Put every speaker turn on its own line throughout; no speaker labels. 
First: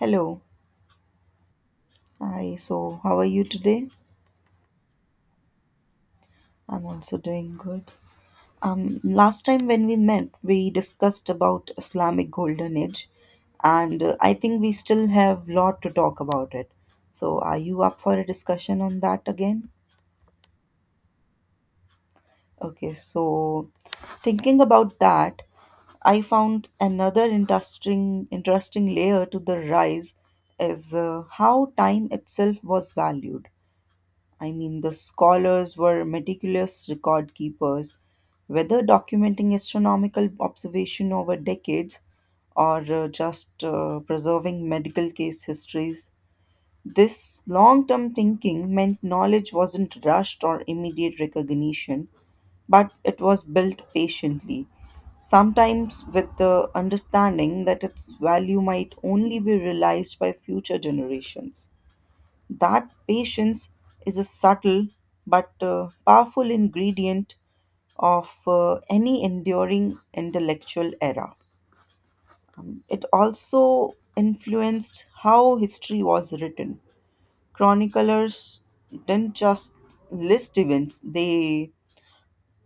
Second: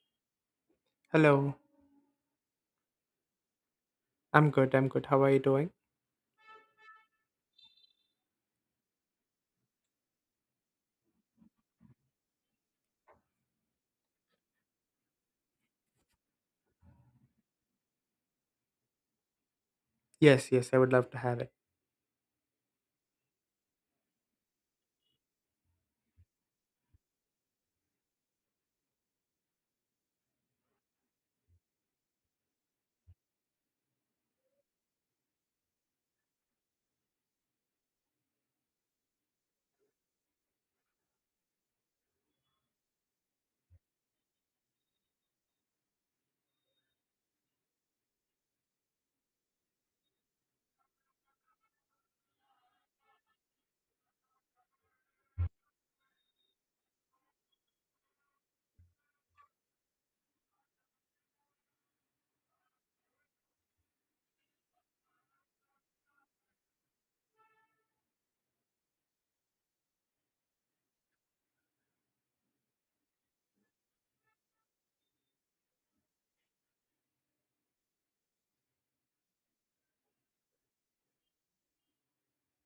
Hello.
Hello.
Hi. So, how are you today?
I'm good. I'm good. How are you doing?
I'm also doing good. Last time when we met, we discussed about Islamic Golden Age, and I think we still have lot to talk about it. So, are you up for a discussion on that again?
Yes, yes, I would love to have it.
Okay. So, thinking about that, I found another interesting layer to the rise is how time itself was valued. I mean, the scholars were meticulous record keepers, whether documenting astronomical observation over decades or just preserving medical case histories. This long term thinking meant knowledge wasn't rushed or immediate recognition, but it was built patiently, sometimes with the understanding that its value might only be realized by future generations. That patience is a subtle but powerful ingredient of any enduring intellectual era. It also influenced how history was written. Chroniclers didn't just list events, they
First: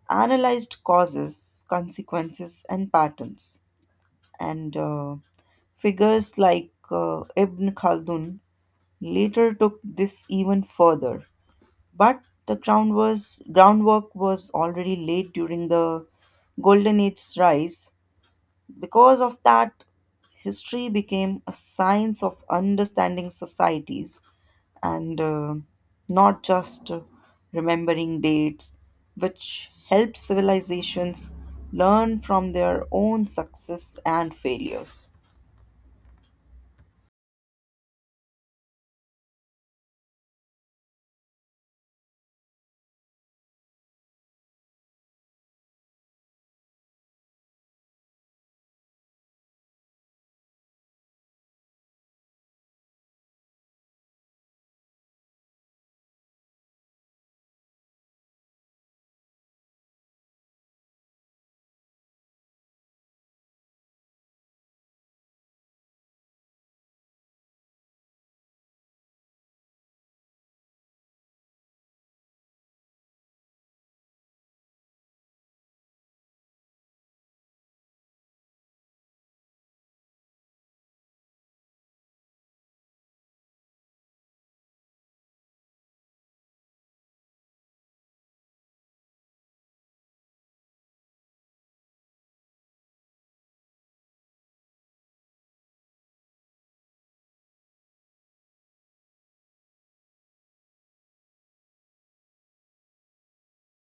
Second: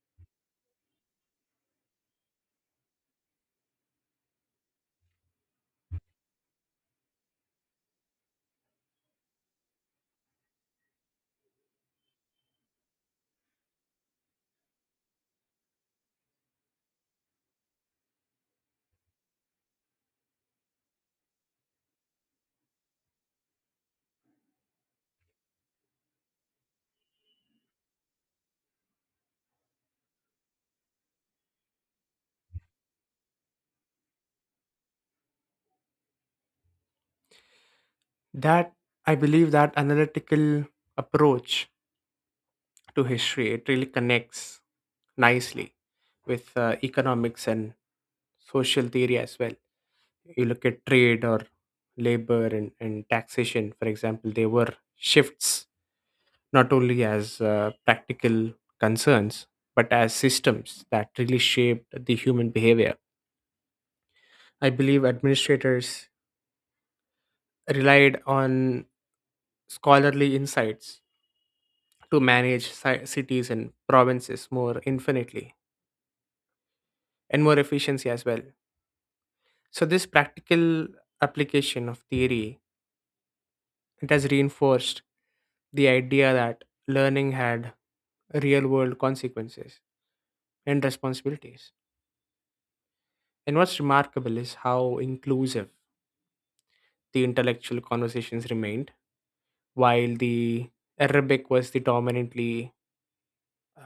analyzed causes, consequences, and patterns. And Figures like Ibn Khaldun later took this even further. But the groundwork was already laid during the Golden Age's rise. Because of that, history became a science of understanding societies and not just remembering dates, which helped civilizations learn from their own success and failures.
That I believe that analytical approach to history it really connects nicely with economics and social theory as well. You look at trade or labor and taxation, for example, they were shifts not only as practical concerns but as systems that really shaped the human behavior. I believe administrators relied on scholarly insights to manage cities and provinces more infinitely and more efficiency as well. So, this practical application of theory it has reinforced the idea that learning had real world consequences and responsibilities. And what's remarkable is how inclusive the intellectual conversations remained while the Arabic was the dominantly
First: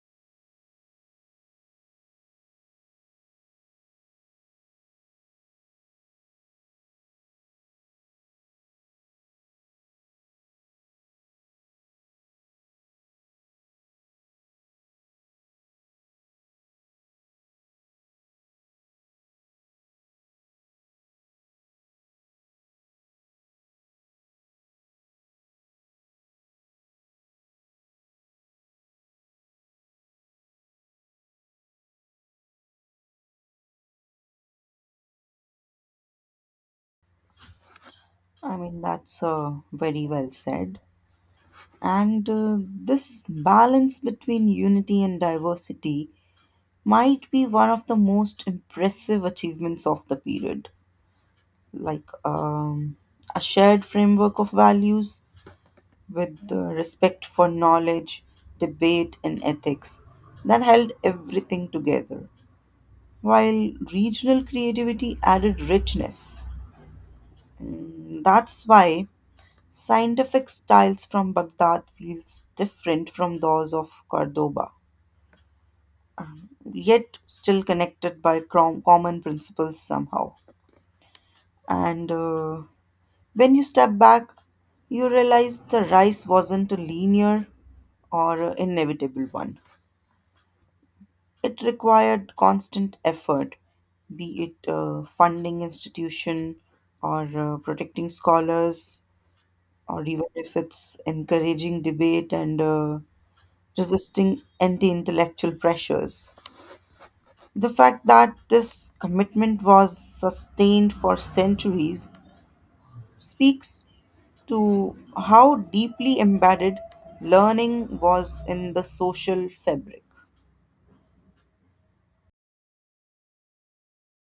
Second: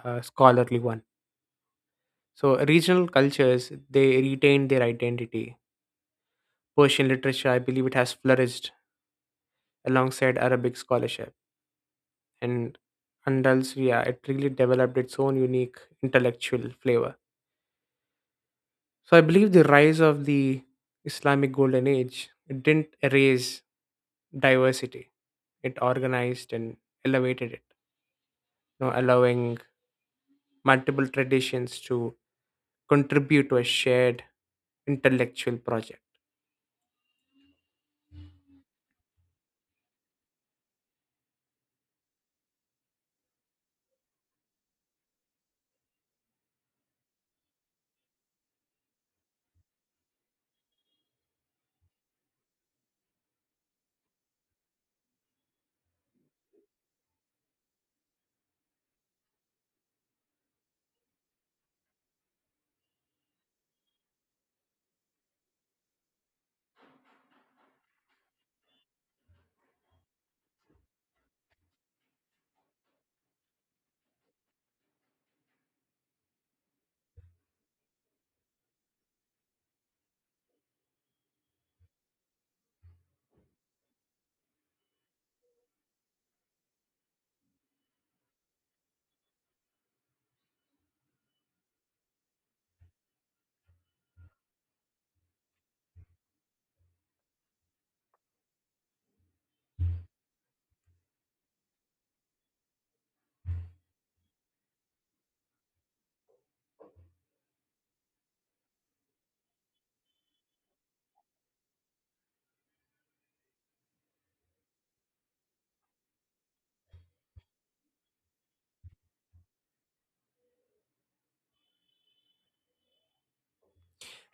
scholarly one. So regional cultures they retained their identity. Persian literature, I believe, it has flourished alongside Arabic scholarship, and Andalusia it really developed its own unique intellectual flavor. So I believe the rise of the Islamic Golden Age it didn't erase diversity; it organized and elevated it, you know, allowing multiple traditions to contribute to a shared intellectual project.
I mean, that's very well said. And This balance between unity and diversity might be one of the most impressive achievements of the period. Like a shared framework of values with the respect for knowledge, debate, and ethics that held everything together, while regional creativity added richness. That's why scientific styles from Baghdad feels different from those of Cordoba, yet still connected by common principles somehow. And When you step back, you realize the rise wasn't a linear or inevitable one. It required constant effort, be it funding institution or protecting scholars, or even if it's encouraging debate and resisting anti intellectual pressures. The fact that this commitment was sustained for centuries speaks to how deeply embedded learning was in the social fabric.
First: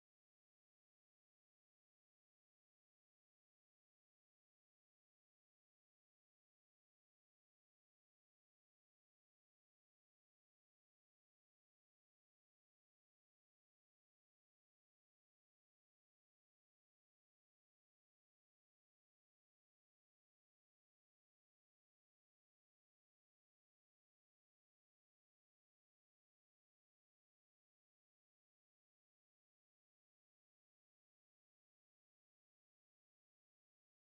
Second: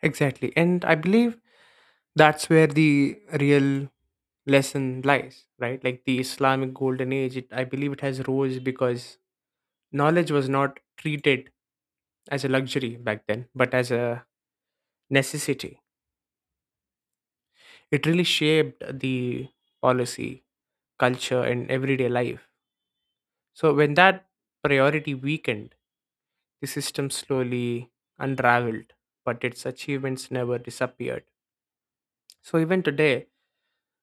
Exactly. And I believe that's where the real lesson lies, right? Like the Islamic golden age, it, I believe it has rose because knowledge was not treated as a luxury back then, but as a necessity. It really shaped the policy, culture, and everyday life. So when that priority weakened, the system slowly unraveled, but its achievements never disappeared. So even today,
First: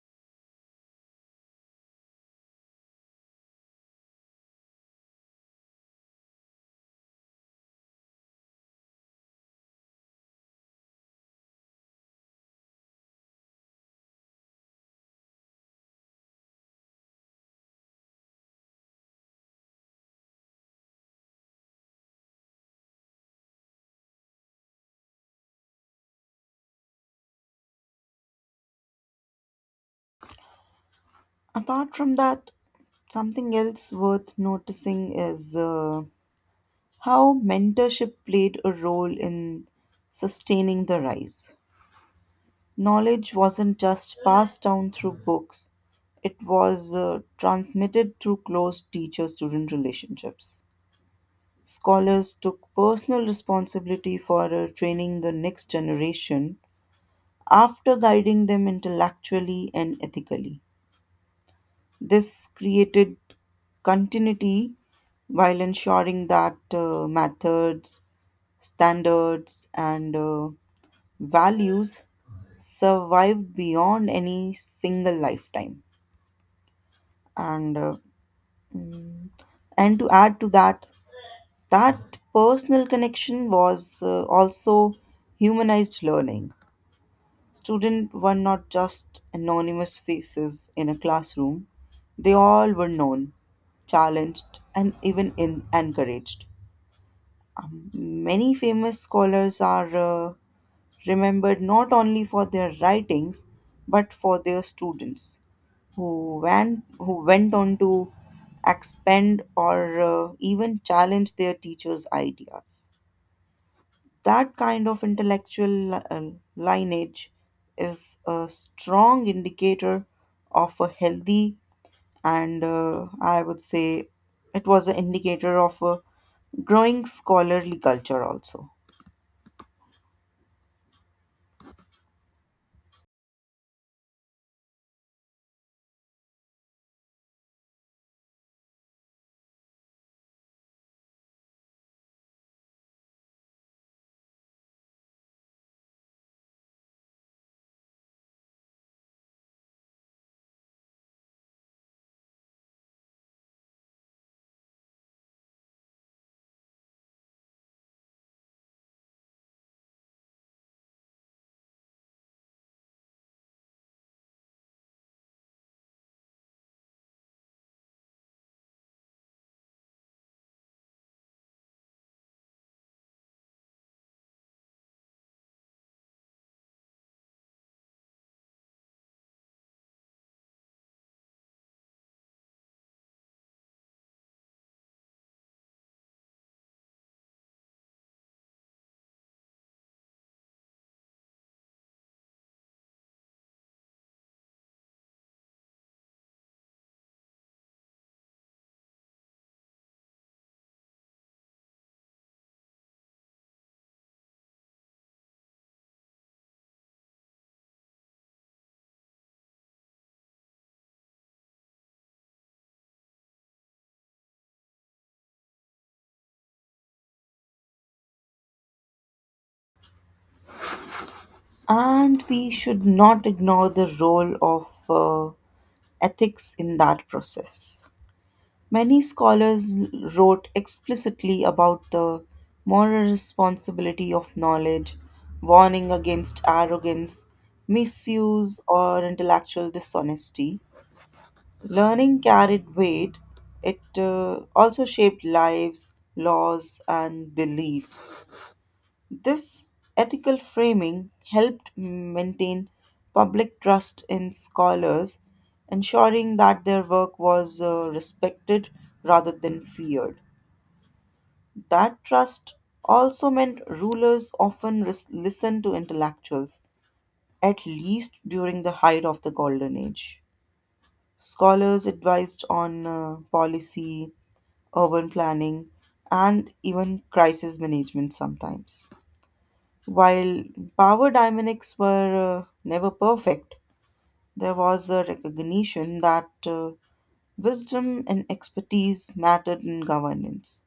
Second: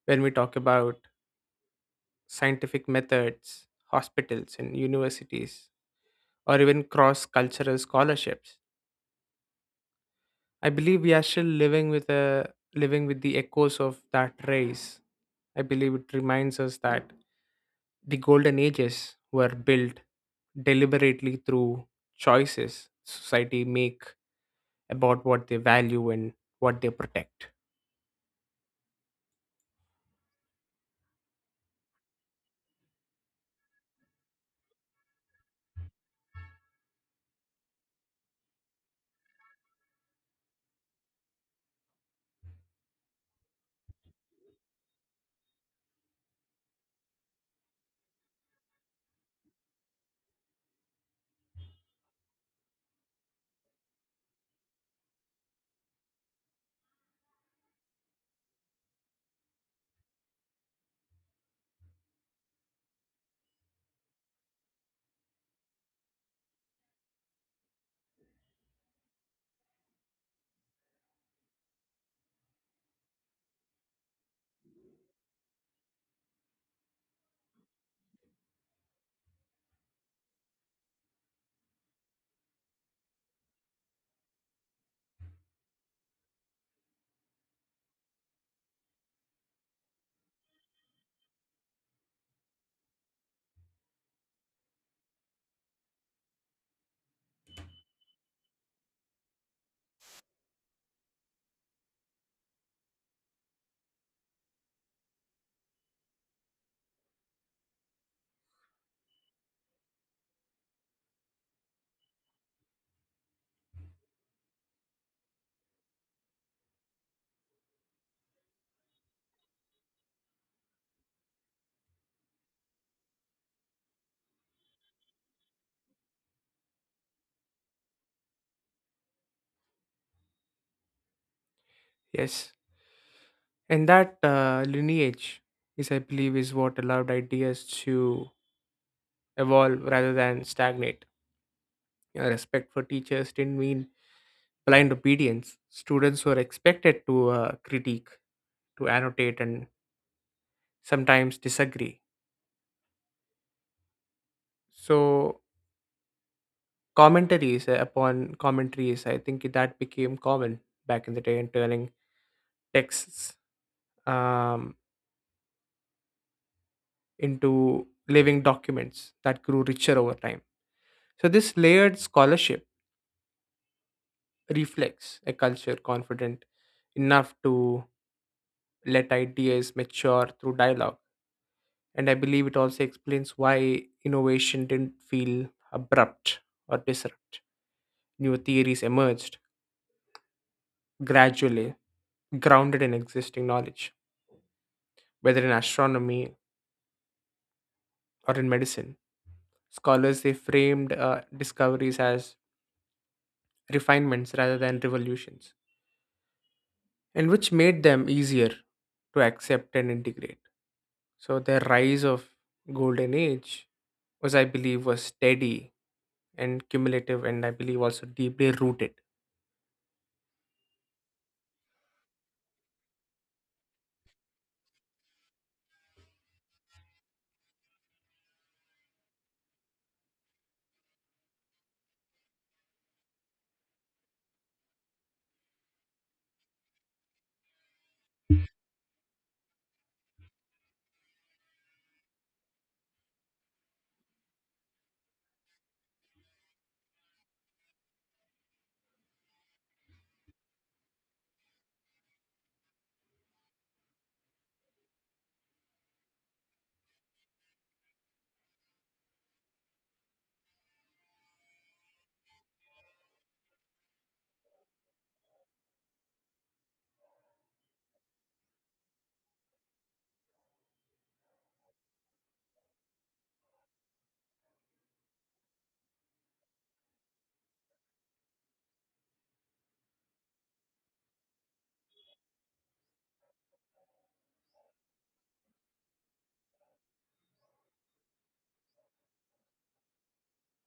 when we talk about scientific methods, hospitals, and universities, or even cross-cultural scholarships. I believe we are still living with the echoes of that race. I believe it reminds us that the golden ages were built deliberately through choices society make about what they value and what they protect.
Apart from that, something else worth noticing is how mentorship played a role in sustaining the rise. Knowledge wasn't just passed down through books, it was transmitted through close teacher student relationships. Scholars took personal responsibility for training the next generation after guiding them intellectually and ethically. This created continuity while ensuring that methods, standards, and values survived beyond any single lifetime. And uh, mm, and to add to that, that personal connection was also humanized learning. Students were not just anonymous faces in a classroom, they all were known, challenged, and even encouraged. Many famous scholars are remembered not only for their writings but for their students who went on to expand or even challenge their teachers' ideas. That kind of intellectual lineage is a strong indicator of a healthy and I would say it was an indicator of a growing scholarly culture also.
Yes. And that lineage is, I believe, is what allowed ideas to evolve rather than stagnate. You know, respect for teachers didn't mean blind obedience. Students were expected to critique, to annotate, and sometimes disagree. So commentaries upon commentaries, I think that became common back in the day, and turning texts um, into living documents that grew richer over time. So this layered scholarship reflects a culture confident enough to let ideas mature through dialogue. And I believe it also explains why innovation didn't feel abrupt or disrupt. New theories emerged gradually, grounded in existing knowledge, whether in astronomy or in medicine. Scholars they framed discoveries as refinements rather than revolutions, and which made them easier to accept and integrate. So the rise of golden age was, I believe, was steady and cumulative and I believe also deeply rooted.
And we should not ignore the role of ethics in that process. Many scholars wrote explicitly about the moral responsibility of knowledge, warning against arrogance, misuse, or intellectual dishonesty. Learning carried weight, it also shaped lives, laws, and beliefs. This ethical framing helped maintain public trust in scholars, ensuring that their work was respected rather than feared. That trust also meant rulers often listened to intellectuals, at least during the height of the Golden Age. Scholars advised on policy, urban planning, and even crisis management sometimes. While power dynamics were never perfect, there was a recognition that wisdom and expertise mattered in governance,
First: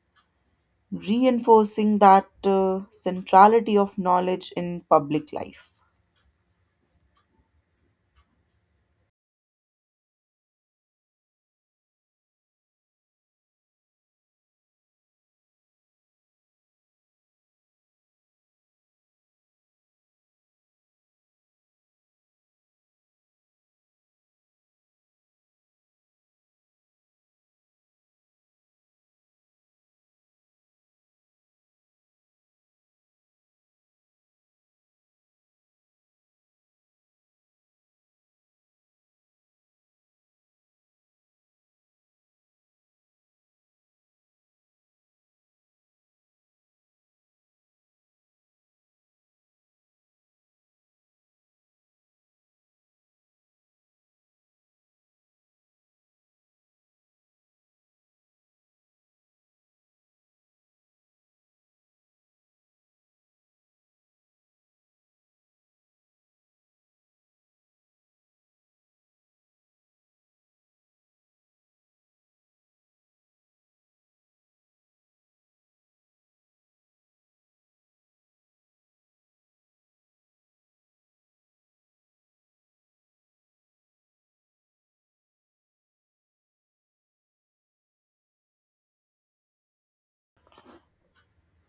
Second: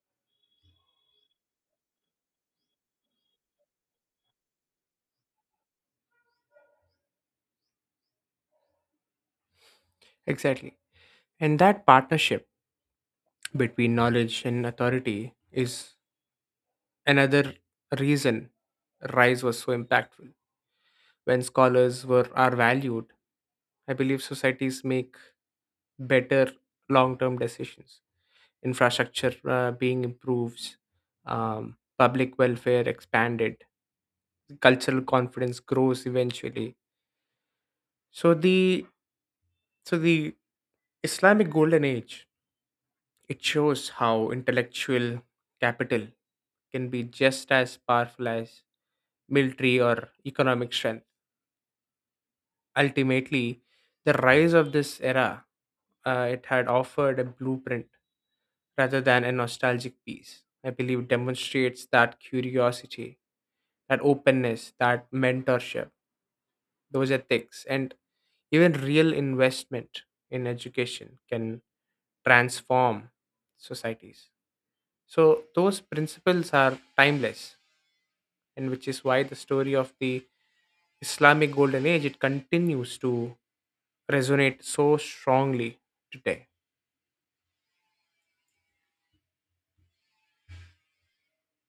reinforcing that centrality of knowledge in public life.
Exactly. And that partnership between knowledge and authority is another reason Rise was so impactful. When scholars were are valued, I believe societies make better long-term decisions. Infrastructure being improved, public welfare expanded, cultural confidence grows eventually. So the so the Islamic golden age it shows how intellectual capital can be just as powerful as military or economic strength. Ultimately, the rise of this era, it had offered a blueprint rather than a nostalgic piece. I believe demonstrates that curiosity, that openness, that mentorship, those ethics, and even real investment in education can transform societies. So those principles are timeless, and which is why the story of the Islamic Golden Age it continues to resonate so strongly today.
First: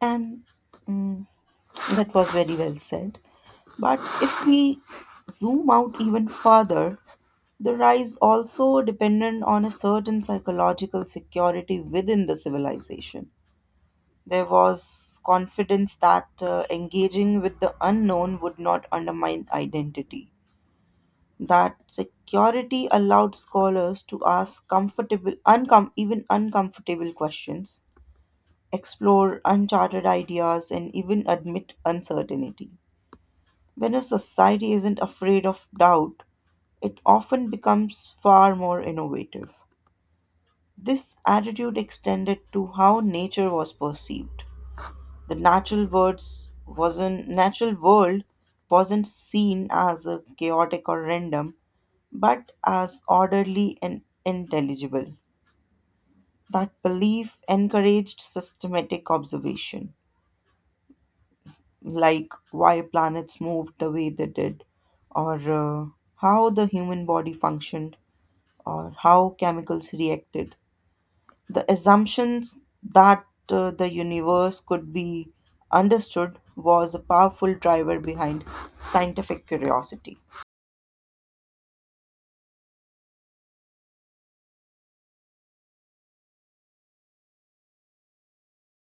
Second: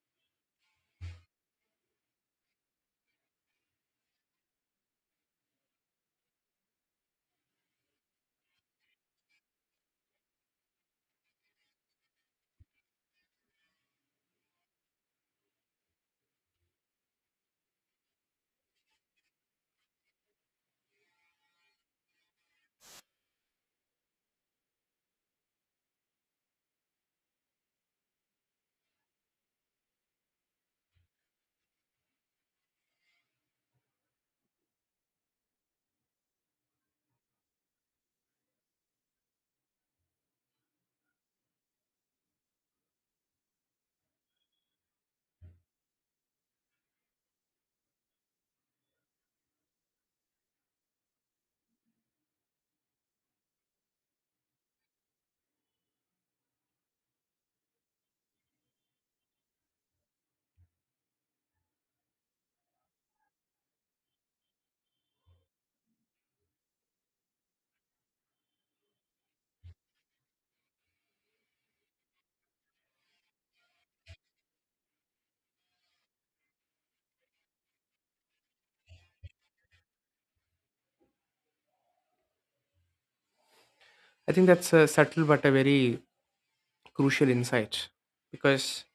And mm, that was very well said. But if we zoom out even further, the rise also dependent on a certain psychological security within the civilization. There was confidence that engaging with the unknown would not undermine identity. That security allowed scholars to ask even uncomfortable questions, explore uncharted ideas, and even admit uncertainty. When a society isn't afraid of doubt, it often becomes far more innovative. This attitude extended to how nature was perceived. The natural world wasn't seen as a chaotic or random, but as orderly and intelligible. That belief encouraged systematic observation, like why planets moved the way they did, or how the human body functioned, or how chemicals reacted. The assumptions that the universe could be understood was a powerful driver behind scientific curiosity.
I think that's a subtle but a very crucial insight because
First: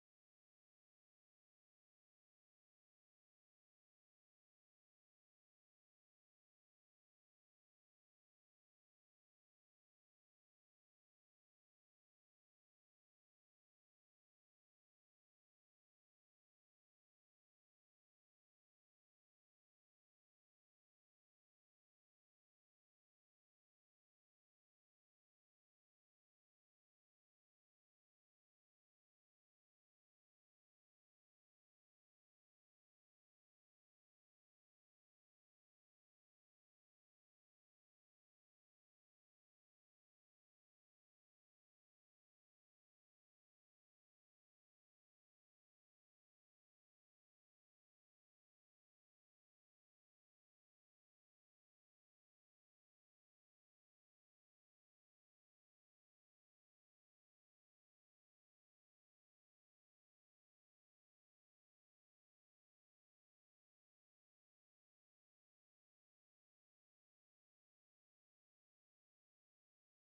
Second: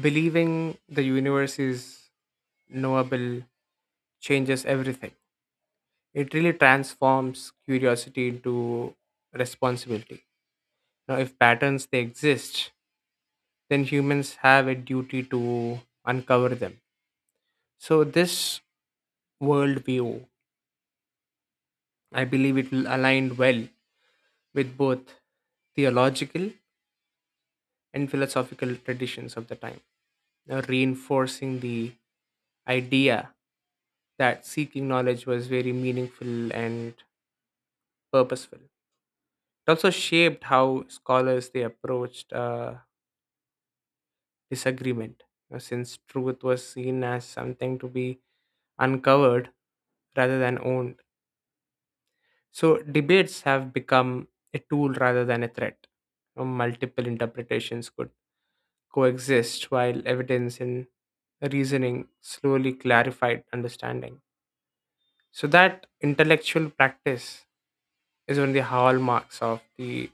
believing the universe is knowable changes everything. It really transforms curiosity into responsibility. Now, if patterns they exist, then humans have a duty to uncover them. So, this worldview, I believe it will align well with both theological and philosophical traditions of the time, reinforcing the idea that seeking knowledge was very meaningful and purposeful. It also shaped how scholars they approached disagreement, since truth was seen as something to be uncovered rather than owned. So debates have become a tool rather than a threat. Multiple interpretations could coexist while evidence and reasoning slowly clarified understanding. So that intellectual practice is one of the hallmarks of the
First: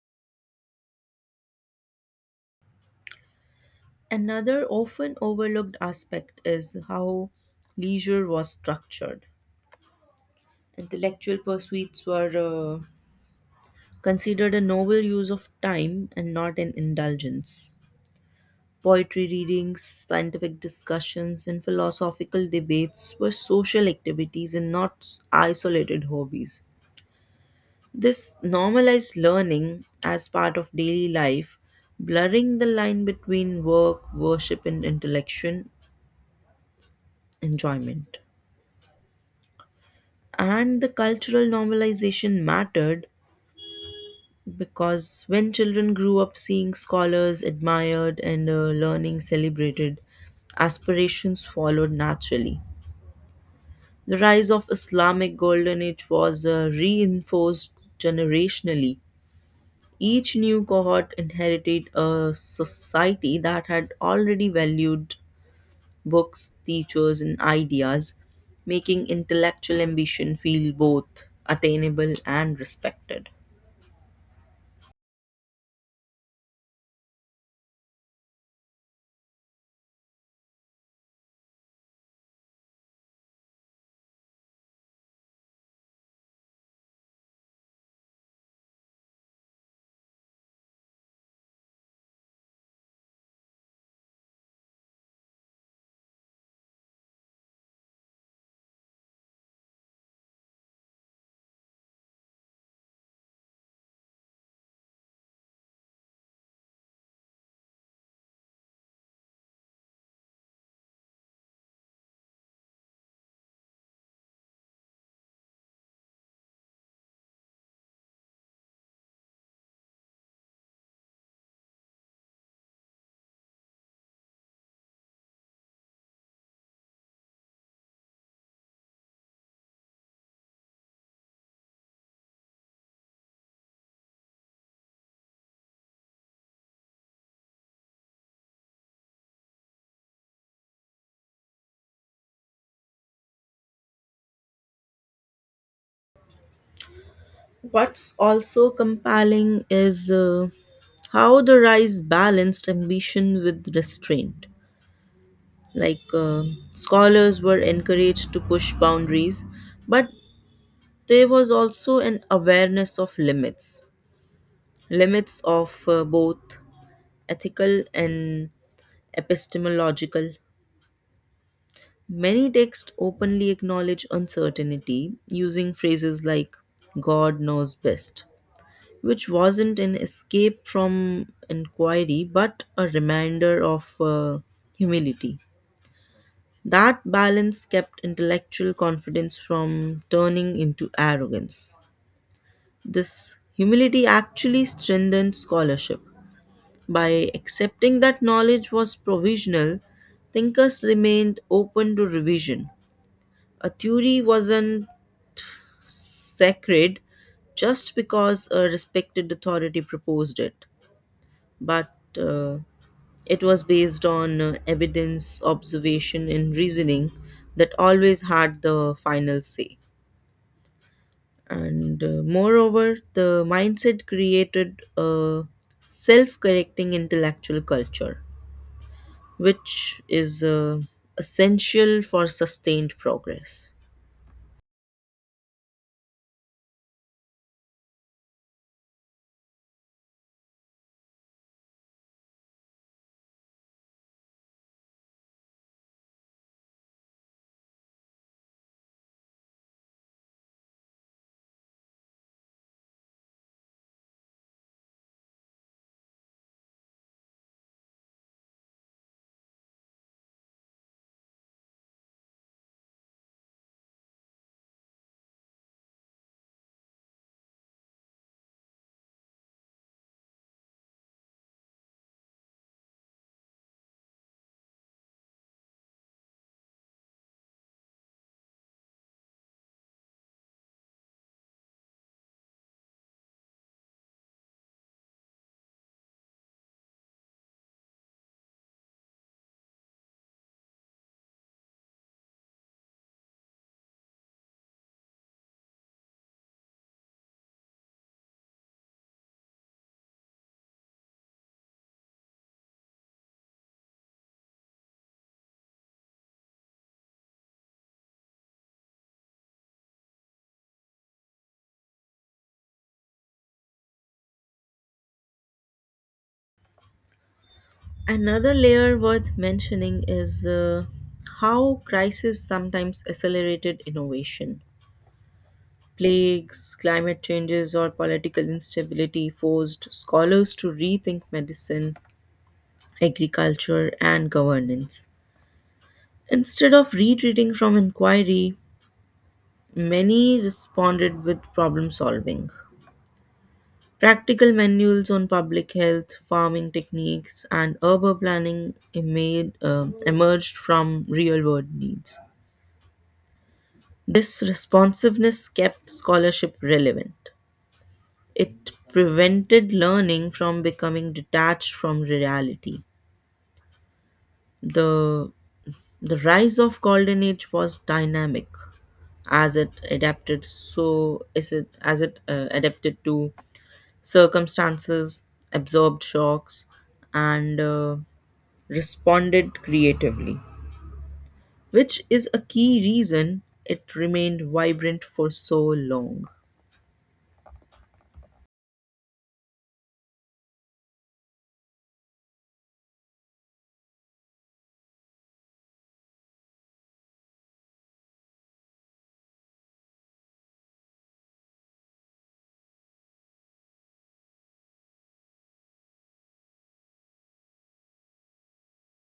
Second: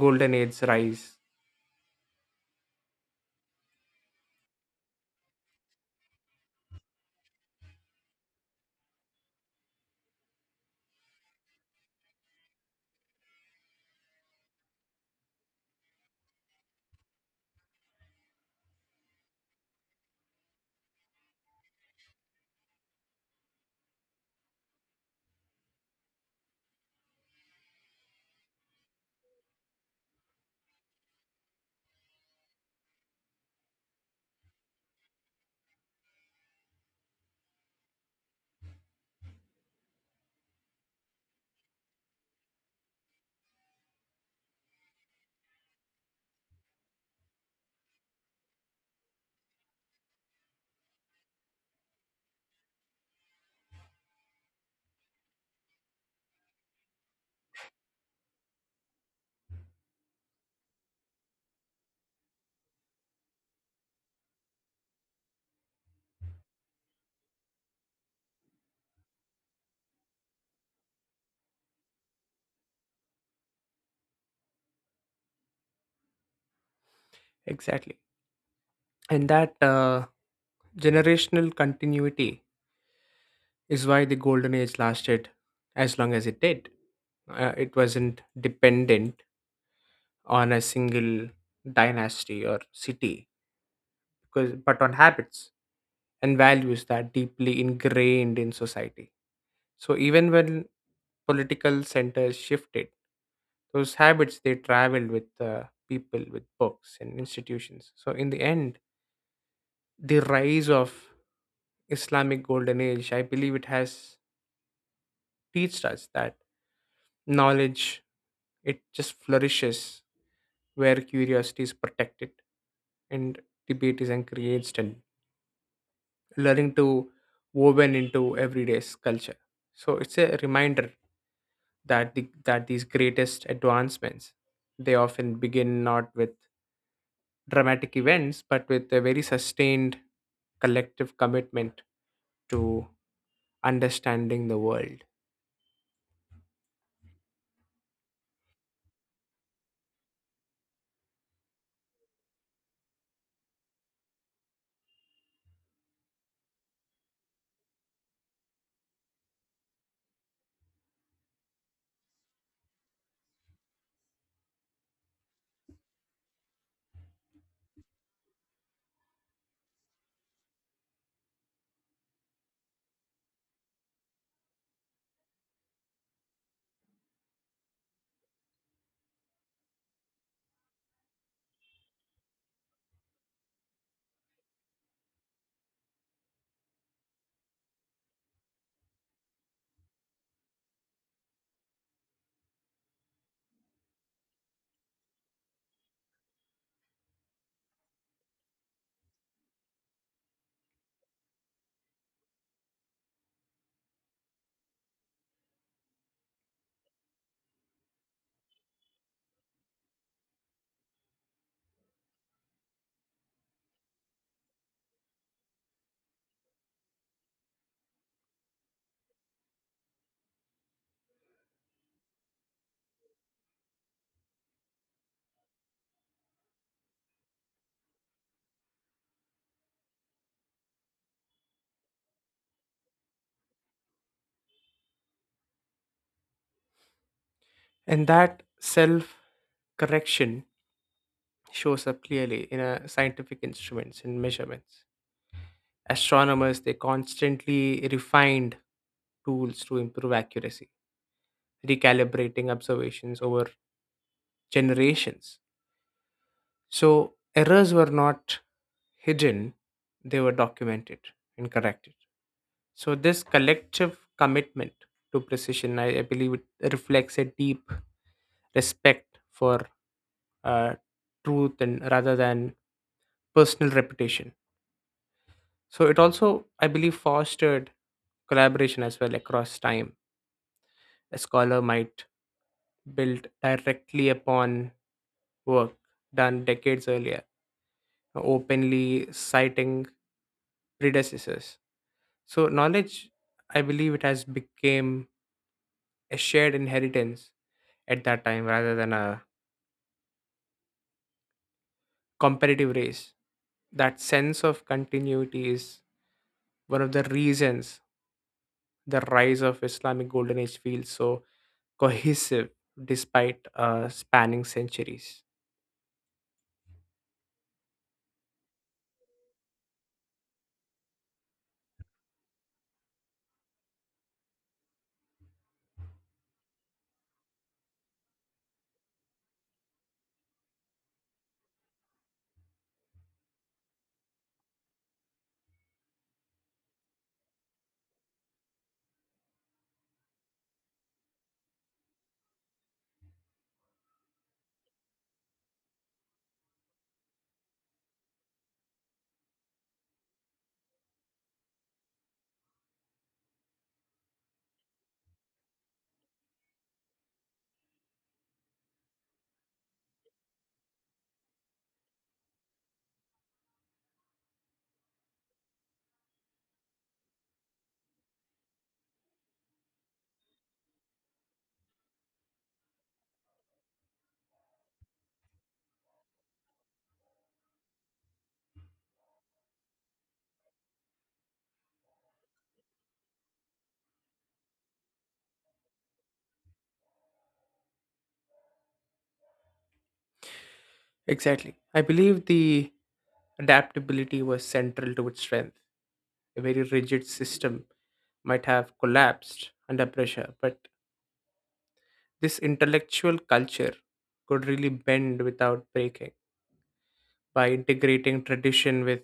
golden age's rise.
Another often overlooked aspect is how leisure was structured. Intellectual pursuits were considered a noble use of time and not an indulgence. Poetry readings, scientific discussions, and philosophical debates were social activities and not isolated hobbies. This normalized learning as part of daily life, blurring the line between work, worship, and intellectual enjoyment. And the cultural normalization mattered because when children grew up seeing scholars admired and learning celebrated, aspirations followed naturally. The rise of Islamic Golden Age was reinforced generationally. Each new cohort inherited a society that had already valued books, teachers, and ideas, making intellectual ambition feel both attainable and respected.
Exactly. And that generational continuity is why the golden age lasted as long as it did. It wasn't dependent on a single dynasty or city, because, but on habits and values that are deeply ingrained in society. So even when political centers shifted, those habits they traveled with people, with books and institutions. So in the end, the rise of Islamic Golden Age, I believe it has teached us that knowledge it just flourishes where curiosity is protected and debate is encouraged and learning to woven into everyday's culture. So it's a reminder that these greatest advancements they often begin not with dramatic events but with a very sustained collective commitment to understanding the world.
What's also compelling is how the rise balanced ambition with restraint. Like scholars were encouraged to push boundaries, but there was also an awareness of limits, limits of both ethical and epistemological. Many texts openly acknowledge uncertainty using phrases like God knows best, which wasn't an escape from inquiry but a reminder of humility. That balance kept intellectual confidence from turning into arrogance. This humility actually strengthened scholarship. By accepting that knowledge was provisional, thinkers remained open to revision. A theory wasn't sacred just because a respected authority proposed it, but uh, it was based on evidence, observation, and reasoning that always had the final say. And Moreover, the mindset created a self correcting intellectual culture which is essential for sustained progress.
And that self correction shows up clearly in scientific instruments and measurements. Astronomers they constantly refined tools to improve accuracy, recalibrating observations over generations. So errors were not hidden, they were documented and corrected. So this collective commitment to precision, I believe it reflects a deep respect for uh, truth and rather than personal reputation. So it also, I believe, fostered collaboration as well across time. A scholar might build directly upon work done decades earlier, openly citing predecessors. So knowledge, I believe it has become a shared inheritance at that time rather than a competitive race. That sense of continuity is one of the reasons the rise of Islamic Golden Age feels so cohesive despite spanning centuries.
Another layer worth mentioning is how crises sometimes accelerated innovation. Plagues, climate changes, or political instability forced scholars to rethink medicine, agriculture, and governance. Instead of retreating from inquiry, many responded with problem solving. Practical manuals on public health, farming techniques, and urban planning emerged from real world needs. This responsiveness kept scholarship relevant. It prevented learning from becoming detached from reality. The, the rise of Golden Age was dynamic as it adapted so is it as it adapted to circumstances, absorbed shocks, and responded creatively, which is a key reason it remained vibrant for so long.
Exactly. I believe the adaptability was central to its strength. A very rigid system might have collapsed under pressure, but this intellectual culture could really bend without breaking by integrating tradition with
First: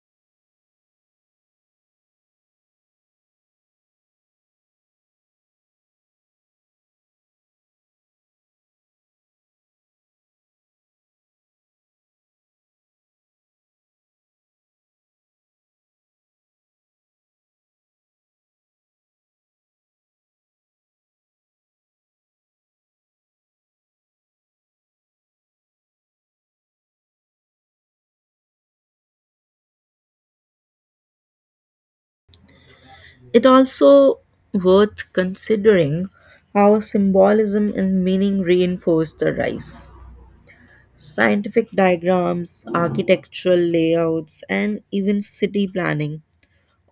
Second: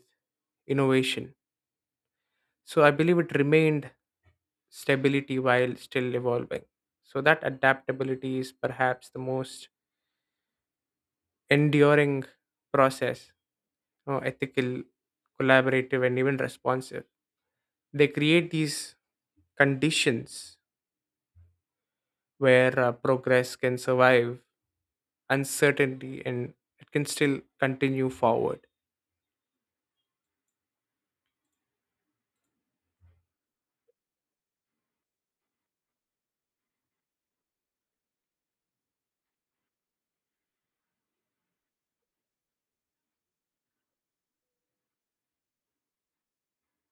innovation. So I believe it remained stability while still evolving. So that adaptability is perhaps the most enduring process, you know, ethical, collaborative, and even responsive. They create these conditions where progress can survive uncertainty and it can still continue forward.
It also worth considering how symbolism and meaning reinforced the rise. Scientific diagrams, architectural layouts, and even city planning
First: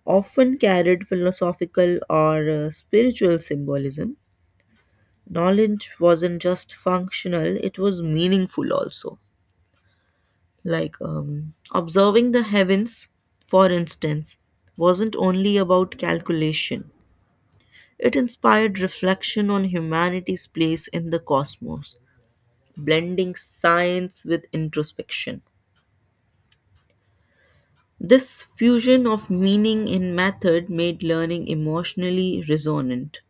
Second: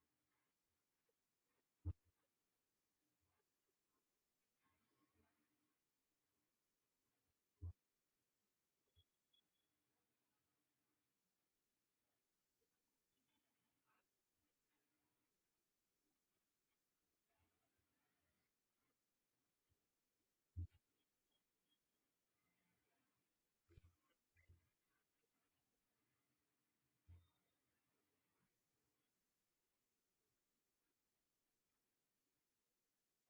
often carried philosophical or spiritual symbolism. Knowledge wasn't just functional, it was meaningful also. Like observing the heavens, for instance, wasn't only about calculation. It inspired reflection on humanity's place in the cosmos, blending science with introspection. This fusion of meaning and method made learning emotionally resonant.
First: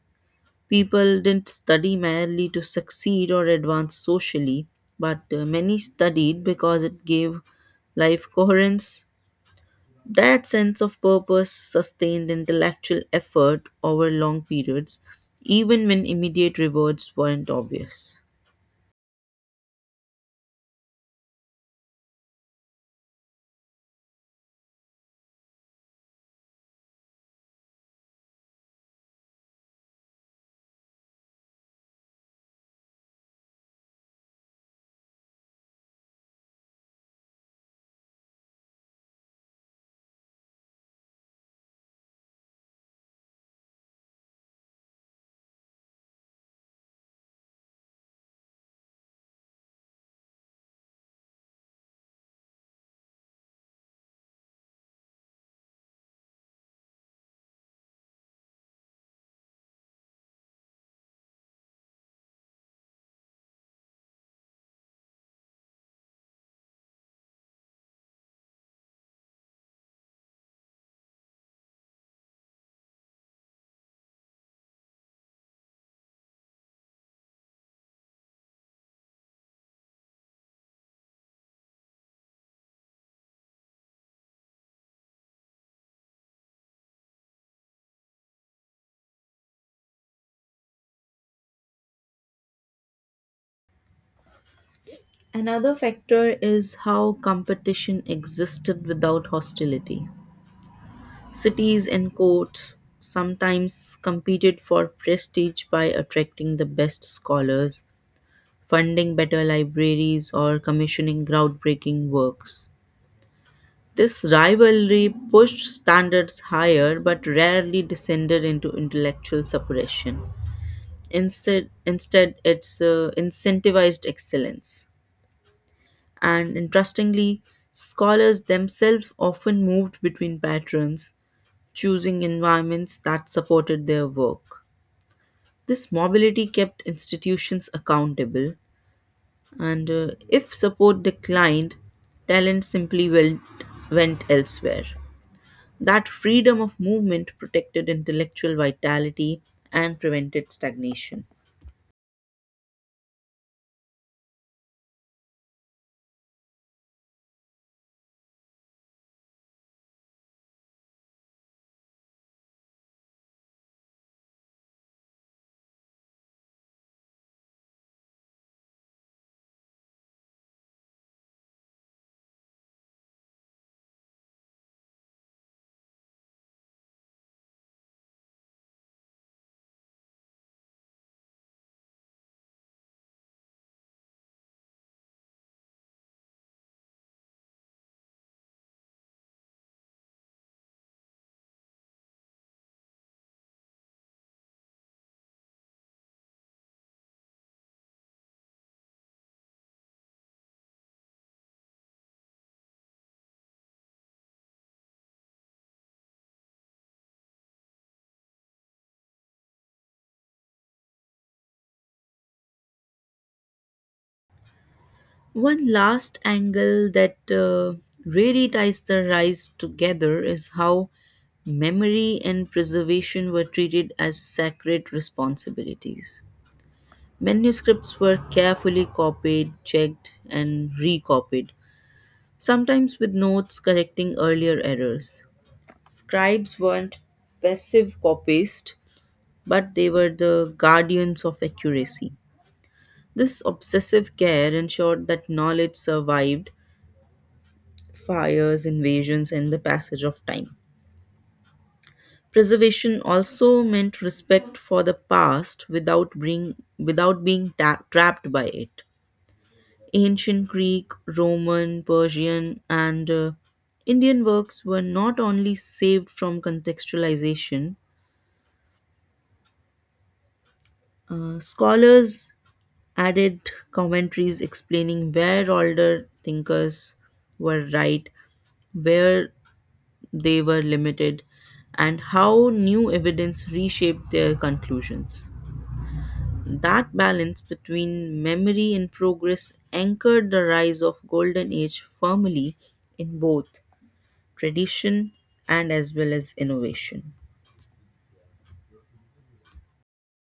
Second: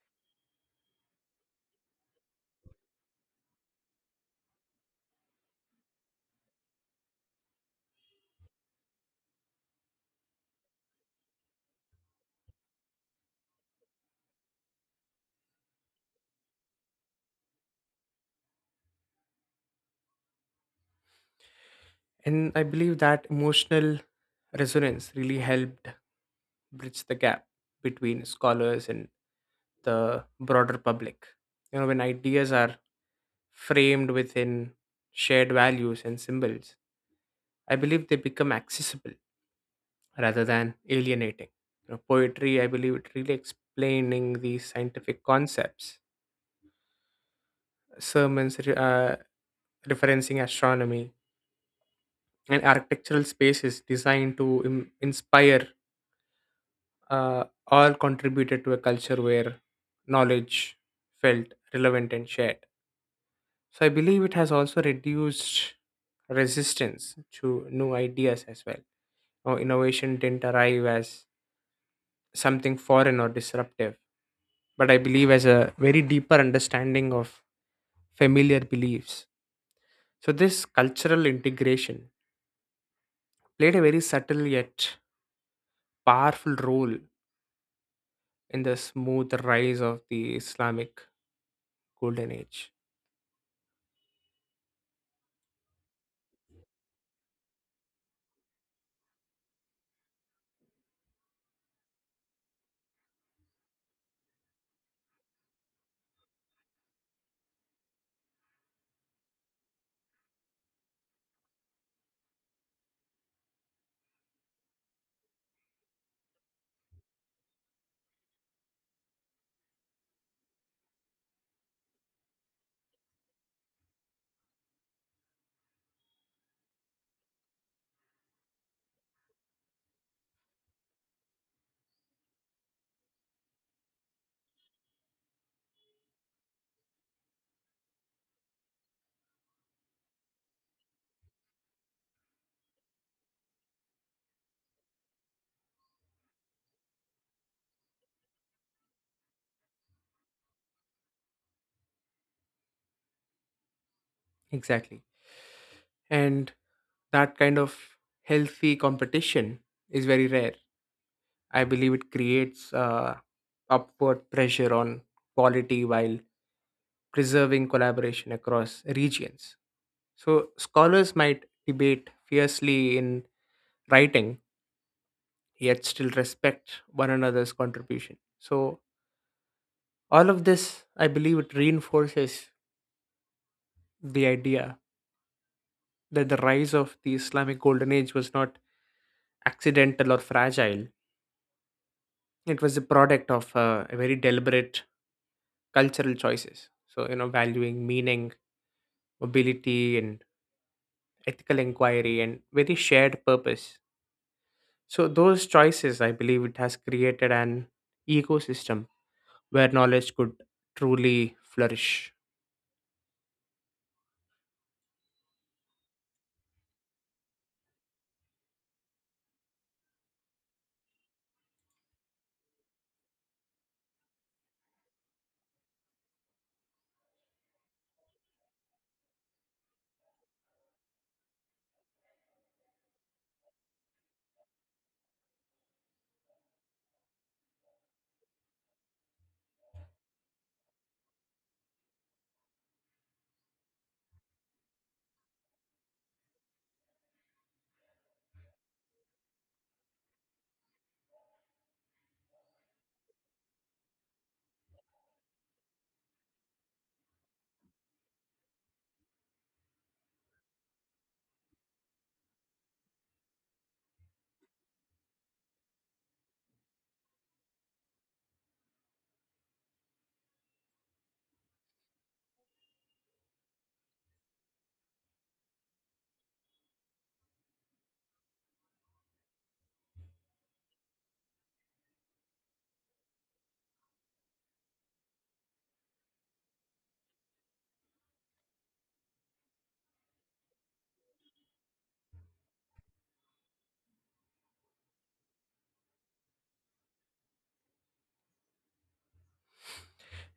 People didn't study merely to succeed or advance socially, but many studied because it gave life coherence. That sense of purpose sustained intellectual effort over long periods, even when immediate rewards weren't obvious.
And I believe that emotional resonance really helped bridge the gap between scholars and the broader public. You know, when ideas are framed within shared values and symbols, I believe they become accessible rather than alienating. You know, poetry, I believe, it really explaining these scientific concepts. Sermons referencing astronomy and architectural spaces designed to inspire all contributed to a culture where knowledge felt relevant and shared. So I believe it has also reduced resistance to new ideas as well. Now, innovation didn't arrive as something foreign or disruptive, but I believe as a very deeper understanding of familiar beliefs. So this cultural integration played a very subtle yet powerful role in the smooth rise of the Islamic Golden Age.
Another factor is how competition existed without hostility. Cities and courts sometimes competed for prestige by attracting the best scholars, funding better libraries, or commissioning groundbreaking works. This rivalry pushed standards higher but rarely descended into intellectual separation. Instead, it's incentivized excellence. And interestingly, scholars themselves often moved between patrons, choosing environments that supported their work. This mobility kept institutions accountable, and if support declined, talent simply went elsewhere. That freedom of movement protected intellectual vitality and prevented stagnation.
Exactly. And that kind of healthy competition is very rare. I believe it creates upward pressure on quality while preserving collaboration across regions. So, scholars might debate fiercely in writing, yet still respect one another's contribution. So, all of this, I believe, it reinforces the idea that the rise of the Islamic Golden Age was not accidental or fragile. It was a product of a very deliberate cultural choices. So, you know, valuing meaning, mobility, and ethical inquiry, and very shared purpose. So, those choices, I believe, it has created an ecosystem where knowledge could truly flourish.
One last angle that really ties the rise together is how memory and preservation were treated as sacred responsibilities. Manuscripts were carefully copied, checked, and recopied, sometimes with notes correcting earlier errors. Scribes weren't passive copyists, but they were the guardians of accuracy. This obsessive care ensured that knowledge survived fires, invasions, and the passage of time. Preservation also meant respect for the past without being trapped by it. Ancient Greek, Roman, Persian, and Indian works were not only saved from contextualization, scholars added commentaries explaining where older thinkers were right, where they were limited, and how new evidence reshaped their conclusions. That balance between memory and progress anchored the rise of Golden Age firmly in both tradition and as well as innovation.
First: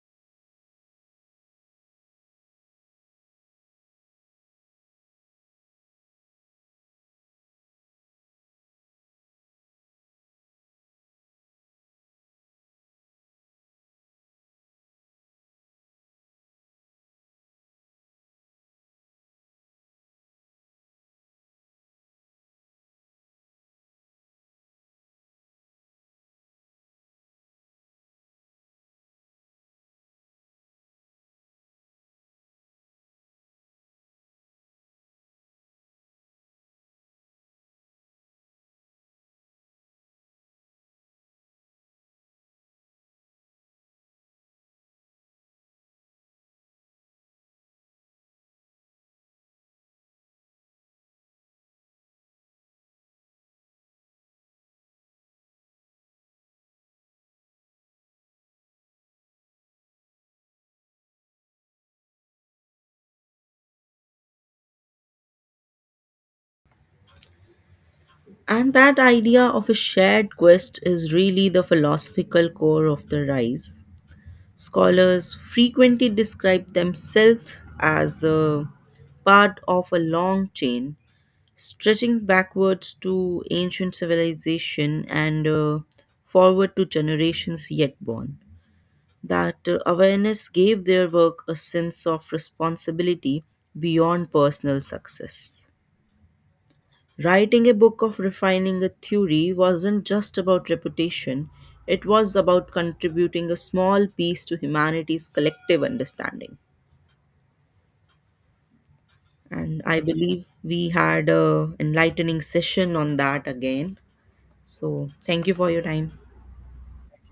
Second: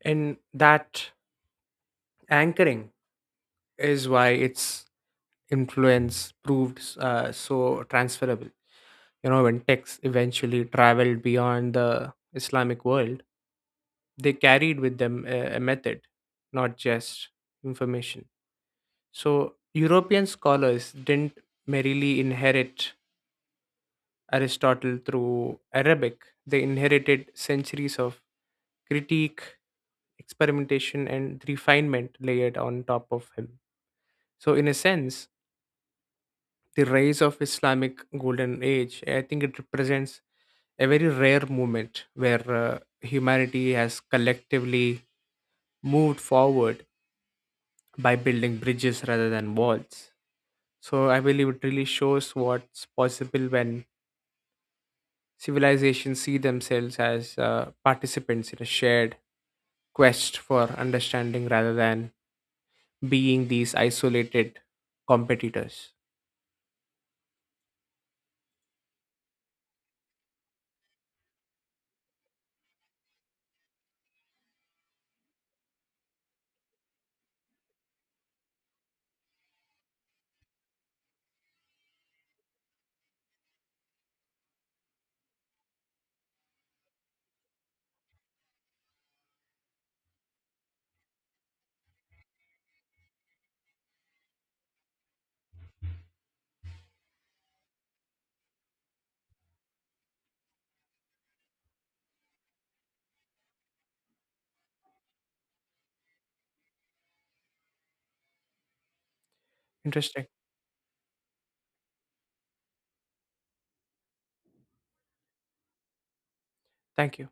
And that anchoring is why its influence proved so transferable. You know, when texts eventually traveled beyond the Islamic world, they carried with them a method, not just information. So, European scholars didn't merely inherit Aristotle through Arabic, they inherited centuries of critique, experimentation, and refinement layered on top of him. So, in a sense, the rise of Islamic Golden Age, I think it represents a very rare moment where humanity has collectively moved forward by building bridges rather than walls. So I believe it really shows what's possible when civilizations see themselves as participants in a shared quest for understanding rather than being these isolated competitors.
And that idea of a shared quest is really the philosophical core of the rise. Scholars frequently describe themselves as a part of a long chain stretching backwards to ancient civilization and forward to generations yet born. That awareness gave their work a sense of responsibility beyond personal success. Writing a book of refining a theory wasn't just about reputation, it was about contributing a small piece to humanity's collective understanding. And I
Interesting.
believe we had a enlightening session on that again. So, thank you for your time.
Thank you.